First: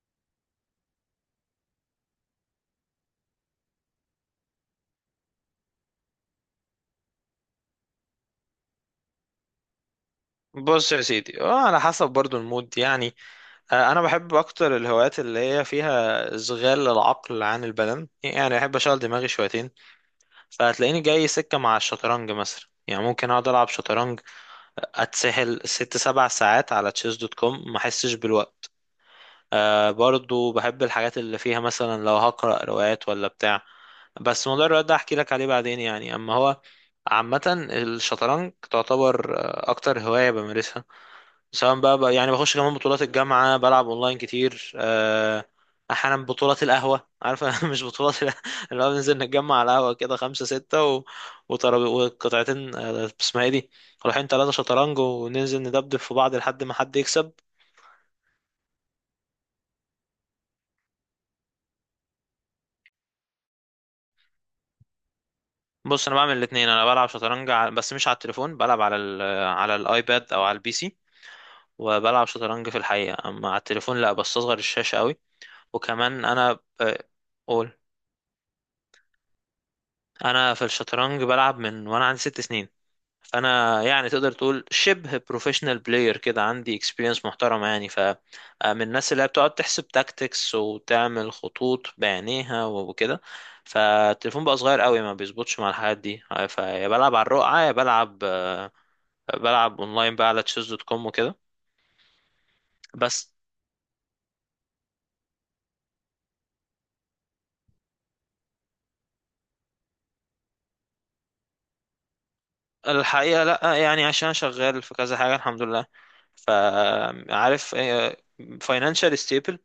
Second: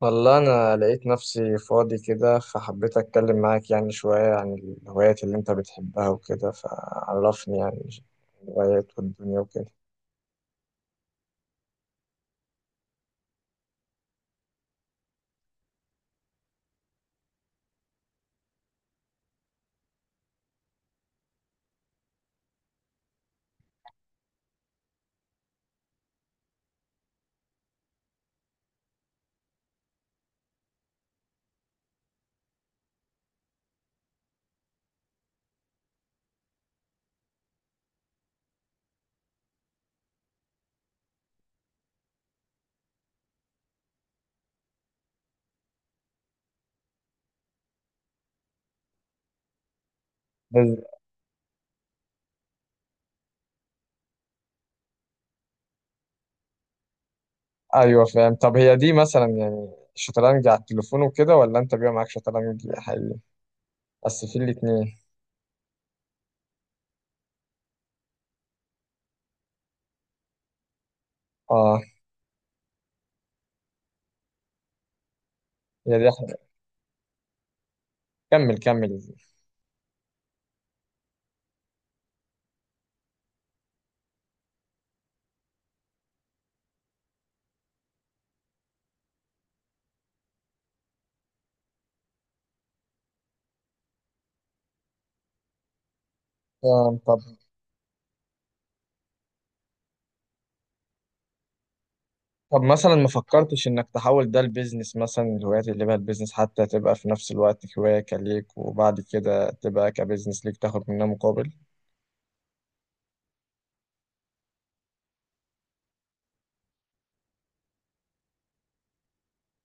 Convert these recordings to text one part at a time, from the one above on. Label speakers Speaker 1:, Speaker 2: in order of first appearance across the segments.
Speaker 1: والله أنا لقيت نفسي فاضي كده، فحبيت أتكلم معاك يعني شوية عن الهوايات اللي أنت بتحبها وكده. فعرفني يعني الهوايات والدنيا وكده.
Speaker 2: بص يا سيدي، على حسب برضو المود يعني. انا بحب اكتر الهوايات اللي هي فيها اشغال العقل عن البدن، يعني احب اشغل دماغي شويتين. فهتلاقيني جاي سكة مع الشطرنج مثلا، يعني ممكن اقعد العب شطرنج، اتسحل 6 7 ساعات على تشيس دوت كوم ما احسش بالوقت. برضو بحب الحاجات اللي فيها مثلا لو هقرأ روايات ولا بتاع، بس موضوع الروايات ده احكي لك عليه بعدين يعني. اما هو عامة الشطرنج تعتبر اكتر هواية بمارسها، سواء بقى، يعني بخش كمان بطولات الجامعة، بلعب اونلاين كتير. احيانا بطولات القهوة، عارفة؟ مش بطولات اللي هو بننزل نتجمع على القهوة كده خمسة ستة
Speaker 1: بس-
Speaker 2: و... وطرب... وقطعتين، اسمها ايه دي، رايحين ثلاثة شطرنج وننزل ندبدب في بعض لحد ما حد يكسب.
Speaker 1: أيوة، فاهم. طب هي دي مثلا يعني شطرنج على التليفون وكده، ولا أنت بيبقى معاك شطرنج حقيقي؟ بس في الاتنين.
Speaker 2: بص انا بعمل الاتنين، انا بلعب شطرنج بس مش على التليفون، بلعب على الايباد او على البي سي،
Speaker 1: آه،
Speaker 2: وبلعب شطرنج في الحقيقة. اما على التليفون لا، بستصغر الشاشة قوي.
Speaker 1: هي دي
Speaker 2: وكمان
Speaker 1: حقيقة.
Speaker 2: انا قول.
Speaker 1: كمل كمل.
Speaker 2: انا في الشطرنج بلعب من وانا عندي 6 سنين، فانا يعني تقدر تقول شبه بروفيشنال بلاير كده، عندي اكسبيرينس محترمه يعني. ف من الناس اللي هي بتقعد تحسب تاكتكس وتعمل خطوط بعينيها وكده، فالتليفون بقى صغير قوي ما بيظبطش مع الحاجات دي. فيا بلعب
Speaker 1: طب
Speaker 2: على الرقعه، يا بلعب بلعب اونلاين بقى على تشيز دوت كوم وكده.
Speaker 1: طب مثلا ما
Speaker 2: بس
Speaker 1: فكرتش إنك تحول ده لبيزنس؟ مثلا الهوايات اللي بقى البيزنس، حتى تبقى في نفس الوقت هواية ليك، وبعد كده تبقى كبيزنس ليك تاخد منها مقابل.
Speaker 2: الحقيقه لا، يعني عشان شغال في كذا حاجه الحمد لله، فعارف، فاينانشال ستيبل.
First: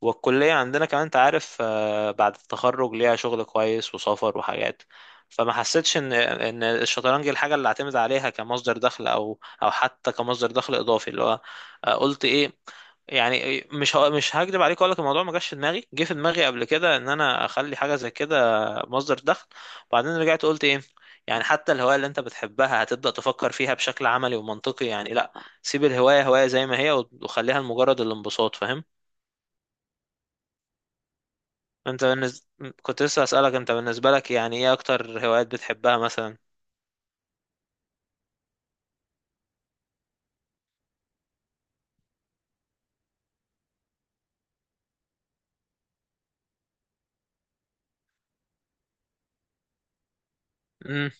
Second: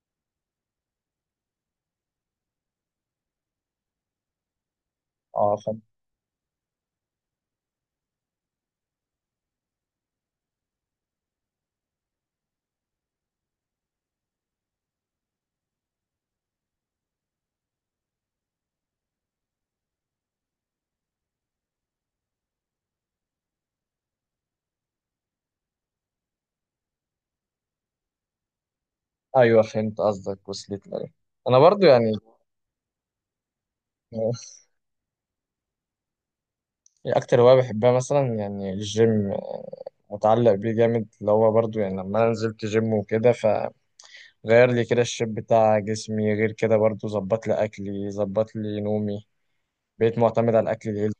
Speaker 2: والكلية عندنا كمان انت عارف، بعد التخرج ليها شغل كويس وسفر وحاجات، فما
Speaker 1: اه، فهمت.
Speaker 2: حسيتش ان الشطرنج الحاجة اللي اعتمد عليها كمصدر دخل، او حتى كمصدر دخل اضافي، اللي هو قلت ايه. يعني مش هكدب عليك، اقول لك الموضوع ما جاش في دماغي، جه في دماغي قبل كده ان انا اخلي حاجه زي كده مصدر دخل، وبعدين رجعت قلت ايه، يعني حتى الهوايه اللي انت بتحبها هتبدا تفكر فيها بشكل عملي ومنطقي؟ يعني لا، سيب الهوايه هوايه زي ما هي، وخليها لمجرد الانبساط، فاهم؟
Speaker 1: ايوه فهمت قصدك، وصلت لي. انا برضو
Speaker 2: انت
Speaker 1: يعني
Speaker 2: بالنسبة، كنت لسه اسألك انت بالنسبة لك يعني ايه اكتر هوايات بتحبها مثلا؟
Speaker 1: اكتر هوايه بحبها مثلا يعني الجيم، متعلق بيه جامد، اللي هو برضو يعني لما انا نزلت جيم وكده، فغير لي كده الشيب بتاع جسمي، غير كده برضو ظبط لي اكلي، ظبط لي نومي، بقيت معتمد على الاكل
Speaker 2: امم.
Speaker 1: الهيلثي،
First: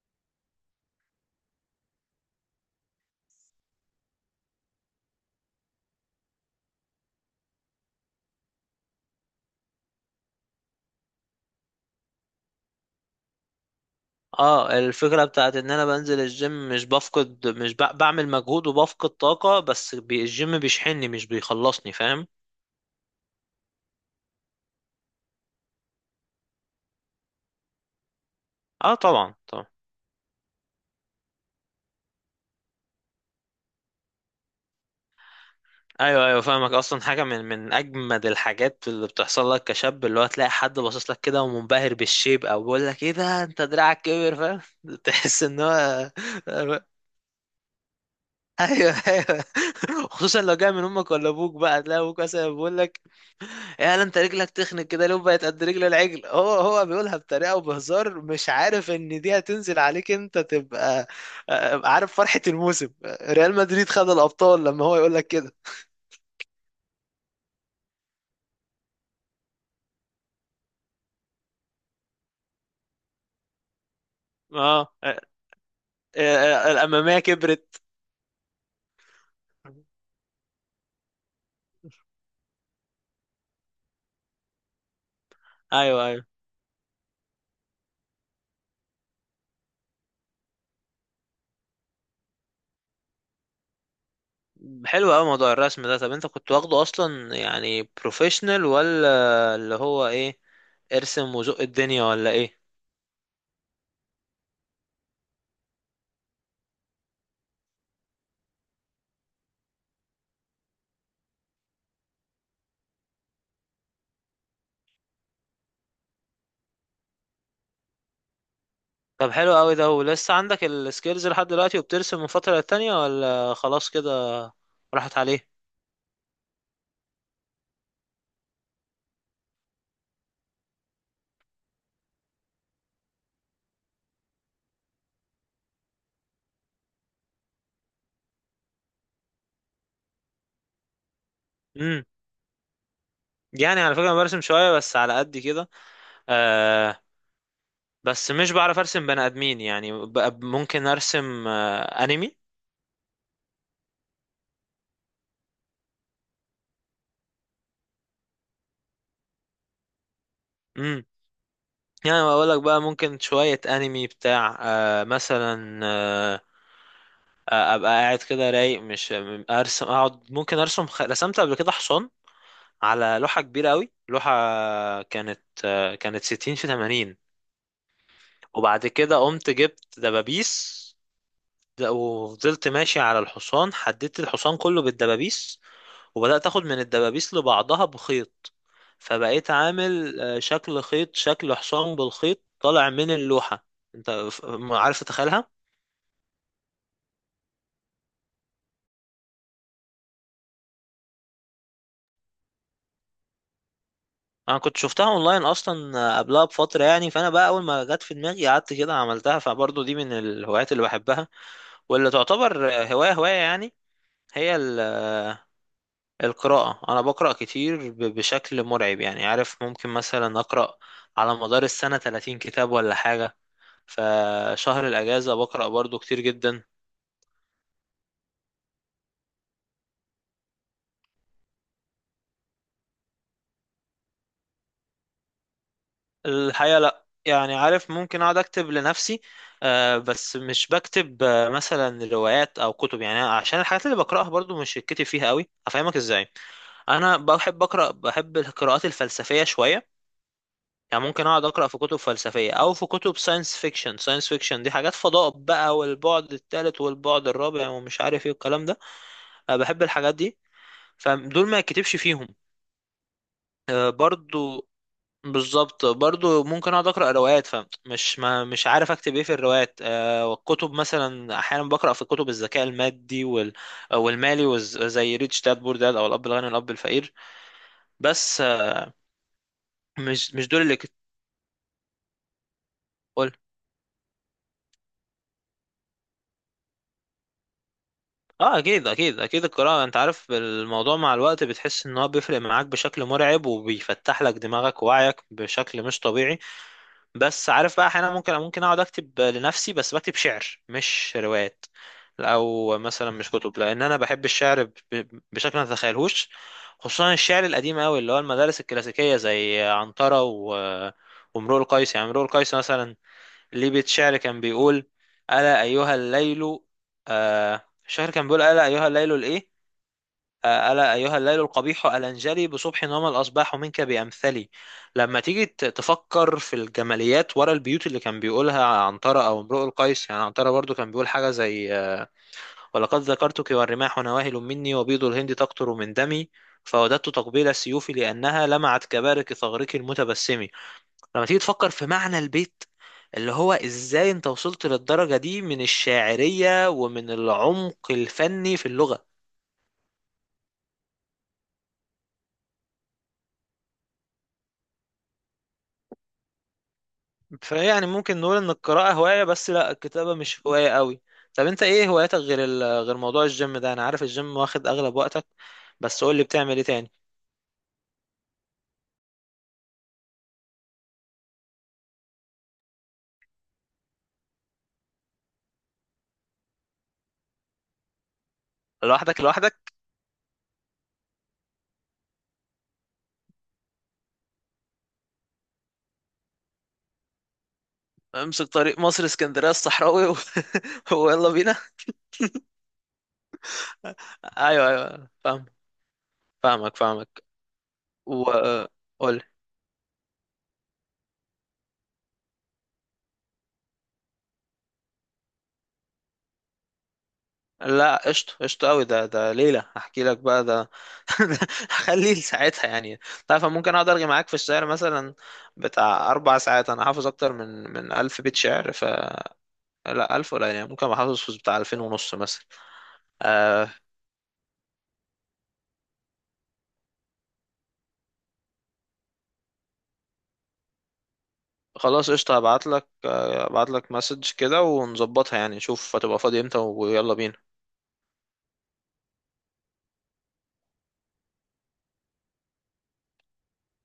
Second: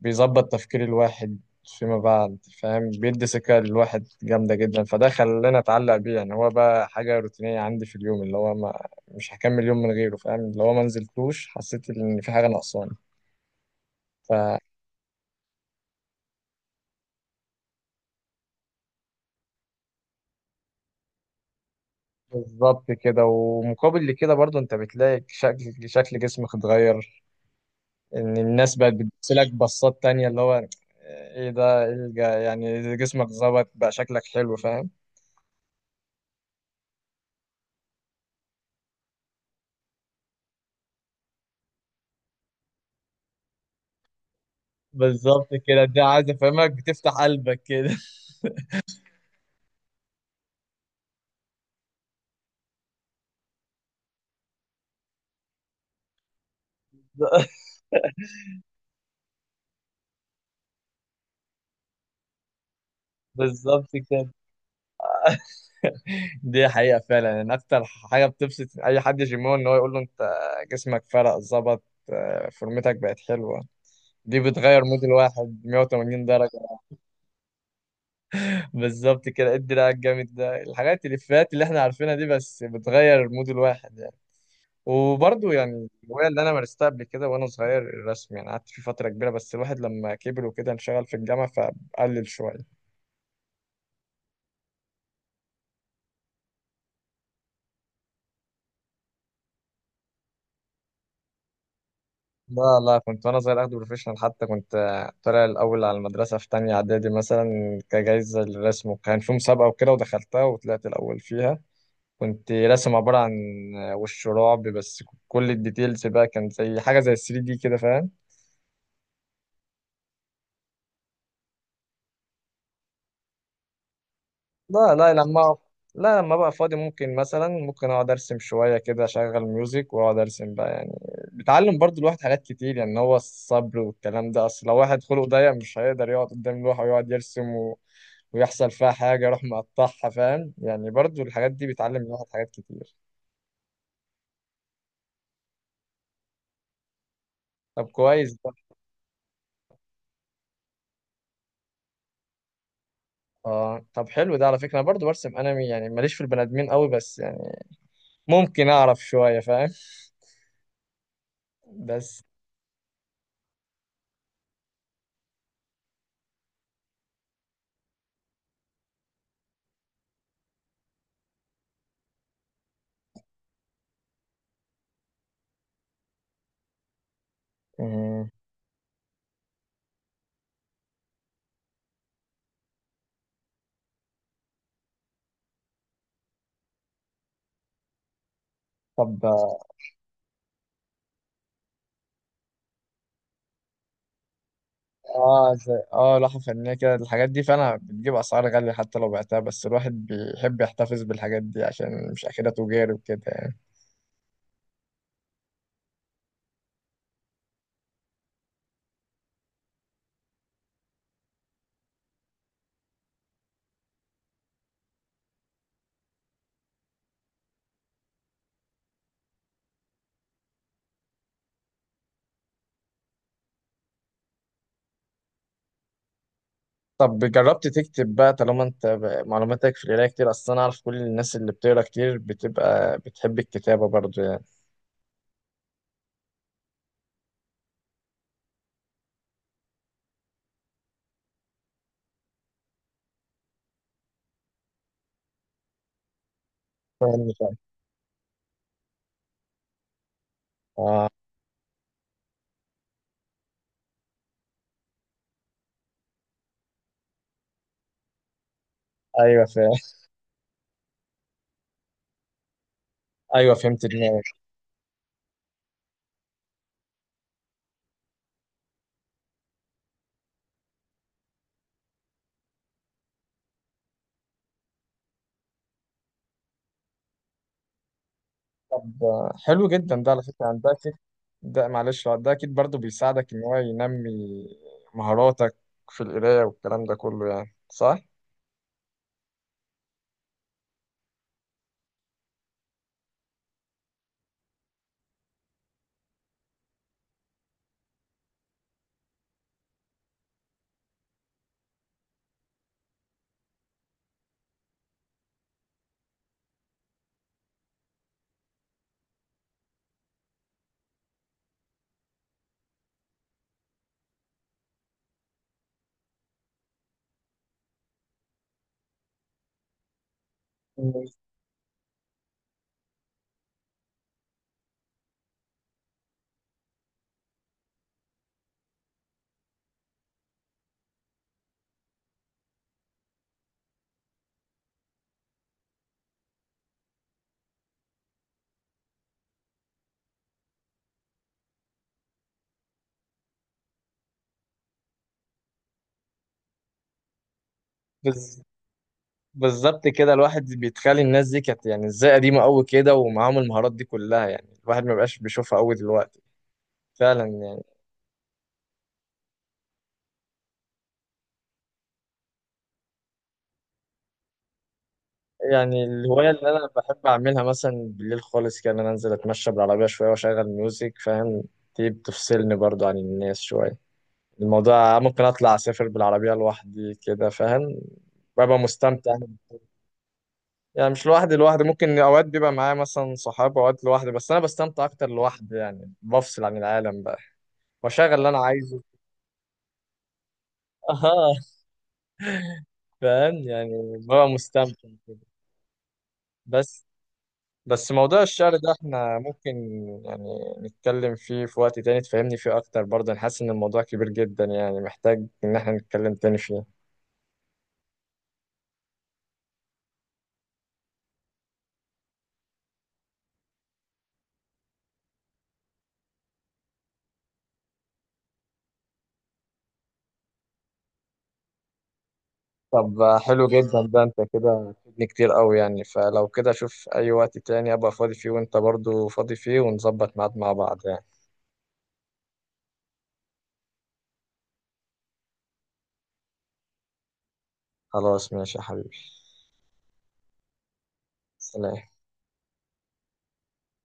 Speaker 1: بيظبط تفكير الواحد فيما بعد. فاهم، بيدي سكة للواحد جامدة جدا، فده خلاني أتعلق بيه، يعني هو بقى حاجة روتينية عندي في اليوم، اللي هو ما مش هكمل يوم من غيره. فاهم، لو ما نزلتوش حسيت إن في حاجة ناقصاني. ف
Speaker 2: اه، الفكرة بتاعت ان انا بنزل الجيم مش بفقد، مش ب... بعمل مجهود وبفقد طاقة، بس الجيم بيشحنني مش بيخلصني، فاهم؟
Speaker 1: بالظبط كده، ومقابل لكده برضو انت بتلاقي شكل جسمك اتغير، ان الناس بقت
Speaker 2: اه طبعا
Speaker 1: بتبصلك
Speaker 2: طبعا.
Speaker 1: بصات تانية، اللي هو ايه ده، ايه يعني جسمك ظبط بقى، شكلك حلو. فاهم،
Speaker 2: ايوه ايوه فاهمك. اصلا حاجة من اجمد الحاجات اللي بتحصل لك كشاب، اللي هو تلاقي حد باصص لك كده ومنبهر بالشيب، او بيقول لك ايه ده انت دراعك كبر، فاهم؟ تحس
Speaker 1: بالظبط
Speaker 2: ان
Speaker 1: كده. ده
Speaker 2: هو،
Speaker 1: عايز افهمك بتفتح قلبك كده.
Speaker 2: ايوه ايوه. خصوصا لو جاي من امك ولا ابوك، بقى تلاقي ابوك مثلا بيقول لك يا انت، رجلك تخنق كده ليه بقت قد رجل العجل؟ هو هو بيقولها بطريقه وبهزار، مش عارف ان دي هتنزل عليك انت تبقى عارف فرحه الموسم، ريال
Speaker 1: بالظبط
Speaker 2: مدريد خد
Speaker 1: كده،
Speaker 2: الابطال لما هو يقول لك كده.
Speaker 1: دي حقيقة فعلا ان اكتر حاجة بتبسط اي حد جيمون ان هو يقول له انت جسمك فرق ظبط، فورمتك بقت حلوة. دي بتغير
Speaker 2: اه،
Speaker 1: مود الواحد 180 درجة.
Speaker 2: الاماميه كبرت.
Speaker 1: بالظبط كده، ادي رأيك جامد ده، الحاجات الإفيهات اللي احنا عارفينها دي بس بتغير مود الواحد يعني. وبرضه يعني
Speaker 2: ايوه ايوه،
Speaker 1: الهواية اللي أنا مارستها قبل كده وأنا صغير الرسم، يعني قعدت فيه فترة كبيرة، بس الواحد لما كبر وكده انشغل في الجامعة، فقلل شوية.
Speaker 2: حلو قوي موضوع الرسم ده. طب انت كنت واخده اصلا يعني بروفيشنال، ولا اللي هو ايه، ارسم وزق الدنيا ولا ايه؟
Speaker 1: لا لا، كنت وانا صغير اخده بروفيشنال، حتى كنت طالع الاول على المدرسه في تانية اعدادي، مثلا كجايزه للرسم، وكان في مسابقه وكده، ودخلتها وطلعت الاول فيها. كنت راسم عباره عن وش رعب، بس كل الديتيلز بقى كان زي حاجه زي 3D كده. فاهم،
Speaker 2: طب حلو قوي ده، ولسه عندك السكيلز لحد دلوقتي وبترسم من فترة للتانية، ولا خلاص كده
Speaker 1: لا لا،
Speaker 2: راحت عليه؟
Speaker 1: لا لما بقى فاضي ممكن، مثلا ممكن اقعد ارسم شويه كده، اشغل ميوزك واقعد ارسم بقى يعني. بتعلم برضو الواحد حاجات كتير، يعني هو الصبر والكلام ده، اصل لو واحد خلقه ضيق مش هيقدر يقعد قدام لوحه ويقعد يرسم، ويحصل فيها حاجة أروح مقطعها. فاهم يعني؟ برضو الحاجات دي بتعلم
Speaker 2: امم.
Speaker 1: الواحد حاجات كتير.
Speaker 2: يعني على فكرة أنا برسم شوية بس على قد كده. آه،
Speaker 1: طب
Speaker 2: بس
Speaker 1: كويس
Speaker 2: مش
Speaker 1: ده.
Speaker 2: بعرف ارسم بني ادمين، يعني ممكن ارسم انمي.
Speaker 1: طب حلو ده، على فكرة أنا برضو برسم أنمي، يعني ماليش في البني آدمين قوي، بس يعني ممكن أعرف شوية. فاهم،
Speaker 2: امم، يعني
Speaker 1: بس
Speaker 2: بقول لك بقى ممكن شوية انمي بتاع آه مثلا آه آه، ابقى قاعد كده رايق، مش ارسم، اقعد ممكن ارسم رسمت قبل كده حصان على لوحة كبيرة قوي، لوحة كانت 60 في 80.
Speaker 1: مم.
Speaker 2: وبعد كده قمت جبت دبابيس، وفضلت ماشي على الحصان، حددت الحصان كله بالدبابيس، وبدأت اخد من الدبابيس لبعضها بخيط،
Speaker 1: طب
Speaker 2: فبقيت عامل شكل خيط، شكل حصان بالخيط طالع من اللوحة. انت ف- عارف تتخيلها؟
Speaker 1: زي لوحة فنية كده، الحاجات دي فعلا بتجيب أسعار غالية، حتى لو بعتها، بس الواحد بيحب يحتفظ بالحاجات دي عشان مش آخرها تجاري وكده يعني.
Speaker 2: انا كنت شفتها اونلاين اصلا قبلها بفترة يعني، فانا بقى اول ما جت في دماغي قعدت كده عملتها. فبرضه دي من الهوايات اللي بحبها، واللي تعتبر هواية هواية يعني. هي القراءة، أنا بقرأ كتير بشكل مرعب يعني، عارف ممكن مثلا أقرأ على مدار السنة 30 كتاب ولا حاجة، فشهر الأجازة بقرأ برضو كتير جدا.
Speaker 1: طب جربت تكتب بقى؟ طالما انت معلوماتك في القرايه كتير، اصل انا اعرف كل الناس اللي بتقرا كتير بتبقى بتحب الكتابه برضو يعني.
Speaker 2: الحقيقة لأ، يعني عارف ممكن أقعد أكتب لنفسي، بس مش بكتب مثلا روايات أو كتب، يعني عشان الحاجات اللي بقرأها برضو مش الكتب فيها قوي. أفهمك إزاي، أنا
Speaker 1: فاهم فاهم.
Speaker 2: بحب أقرأ، بحب القراءات الفلسفية شوية، يعني
Speaker 1: آه
Speaker 2: ممكن اقعد اقرا في كتب فلسفيه، او في كتب ساينس فيكشن. ساينس فيكشن دي حاجات فضاء بقى، والبعد الثالث والبعد الرابع ومش عارف ايه والكلام ده.
Speaker 1: ايوه
Speaker 2: أه
Speaker 1: فاهم.
Speaker 2: بحب الحاجات دي، فدول ما يتكتبش فيهم.
Speaker 1: ايوه
Speaker 2: أه
Speaker 1: فهمت دماغك.
Speaker 2: برضو، بالظبط، برضو ممكن اقعد اقرا روايات فمش، ما مش عارف اكتب ايه في الروايات. أه والكتب مثلا احيانا بقرا في كتب الذكاء المادي وال والمالي، زي ريتش داد بور داد، او الاب الغني والاب الفقير. بس أه،
Speaker 1: طب حلو جدا ده، على
Speaker 2: مش
Speaker 1: فكره
Speaker 2: دول
Speaker 1: يعني
Speaker 2: اللي
Speaker 1: ده اكيد. ده معلش، لا، ده اكيد برضو
Speaker 2: كتب.
Speaker 1: بيساعدك ان هو ينمي مهاراتك في القرايه والكلام ده كله، يعني صح؟
Speaker 2: اه اكيد اكيد اكيد، القراءة انت عارف الموضوع مع الوقت بتحس ان هو بيفرق معاك بشكل مرعب، وبيفتح لك دماغك ووعيك بشكل مش طبيعي. بس عارف بقى، احيانا ممكن اقعد اكتب لنفسي، بس بكتب شعر مش روايات، او مثلا مش كتب، لان انا بحب الشعر بشكل ما تتخيلهوش، خصوصا الشعر القديم قوي، اللي هو المدارس الكلاسيكية زي عنترة و وامرؤ القيس. يعني امرؤ القيس مثلا ليه بيت شعر كان بيقول ألا أيها الليل، شعر كان بيقول ألا أيها الليل الإيه، آه، ألا أيها الليل القبيح ألنجلي، بصبح وما الأصباح منك بأمثلي. لما تيجي تفكر في الجماليات ورا البيوت اللي كان بيقولها عنترة أو امرؤ القيس، يعني عنترة برضو كان بيقول حاجة زي ولقد ذكرتك والرماح نواهل مني، وبيض الهند تقطر من دمي، فوددت تقبيل سيوفي لأنها لمعت كبارق ثغرك المتبسم. لما تيجي تفكر في معنى البيت، اللي هو ازاي انت وصلت للدرجة دي من الشاعرية ومن العمق
Speaker 1: بز...
Speaker 2: الفني في اللغة.
Speaker 1: بالظبط كده، الواحد بيتخيل الناس دي كانت يعني ازاي قديمه قوي كده، ومعاهم المهارات دي كلها، يعني الواحد ما بقاش بيشوفها قوي دلوقتي، فعلا يعني.
Speaker 2: فيعني ممكن نقول ان القراءة هواية، بس لا الكتابة مش هواية قوي. طب انت ايه هواياتك غير غير موضوع الجيم ده؟ انا عارف الجيم واخد اغلب وقتك،
Speaker 1: يعني
Speaker 2: بس قول لي
Speaker 1: الهواية اللي
Speaker 2: بتعمل ايه
Speaker 1: أنا
Speaker 2: تاني؟
Speaker 1: بحب أعملها مثلا بالليل خالص كده، إن أنا أنزل أتمشى بالعربية شوية وأشغل ميوزك. فاهم، دي بتفصلني برضو عن الناس شوية. الموضوع ممكن أطلع أسافر بالعربية لوحدي كده. فاهم، ببقى مستمتع.
Speaker 2: لوحدك لوحدك،
Speaker 1: يعني مش لوحدي لوحدي، ممكن أوقات بيبقى معايا مثلا صحاب، أوقات لوحدي، بس أنا بستمتع أكتر لوحدي يعني، بفصل عن العالم بقى وأشغل اللي أنا
Speaker 2: امسك طريق
Speaker 1: عايزه.
Speaker 2: مصر اسكندرية الصحراوي و...
Speaker 1: أها.
Speaker 2: ويلا بينا.
Speaker 1: فاهم يعني؟ ببقى
Speaker 2: ايوه
Speaker 1: مستمتع
Speaker 2: ايوه
Speaker 1: كده.
Speaker 2: فاهم، فاهمك
Speaker 1: بس
Speaker 2: فاهمك.
Speaker 1: بس موضوع الشعر ده احنا
Speaker 2: وقول.
Speaker 1: ممكن يعني نتكلم فيه في وقت تاني، تفهمني فيه اكتر. برضه انا حاسس ان الموضوع كبير جدا يعني، محتاج ان احنا نتكلم تاني فيه.
Speaker 2: لا قشطة، قشطة قوي ده، ده ليلة هحكي لك بقى ده، ده هخليه لساعتها يعني. تعرف أنا ممكن اقعد ارغي معاك في الشعر مثلا بتاع 4 ساعات، انا حافظ اكتر من 1000 بيت شعر، ف لا الف ولا، يعني ممكن ابقى حافظ في بتاع 2500 مثلا.
Speaker 1: طب حلو
Speaker 2: آه،
Speaker 1: جدا ده، انت كده فدني كتير قوي يعني. فلو كده، شوف اي وقت تاني ابقى فاضي فيه وانت برضه فاضي فيه، ونظبط ميعاد مع بعض يعني.
Speaker 2: خلاص قشطة، هبعت لك مسج كده ونظبطها، يعني شوف هتبقى فاضي امتى ويلا بينا.
Speaker 1: خلاص ماشي يا حبيبي. سلام.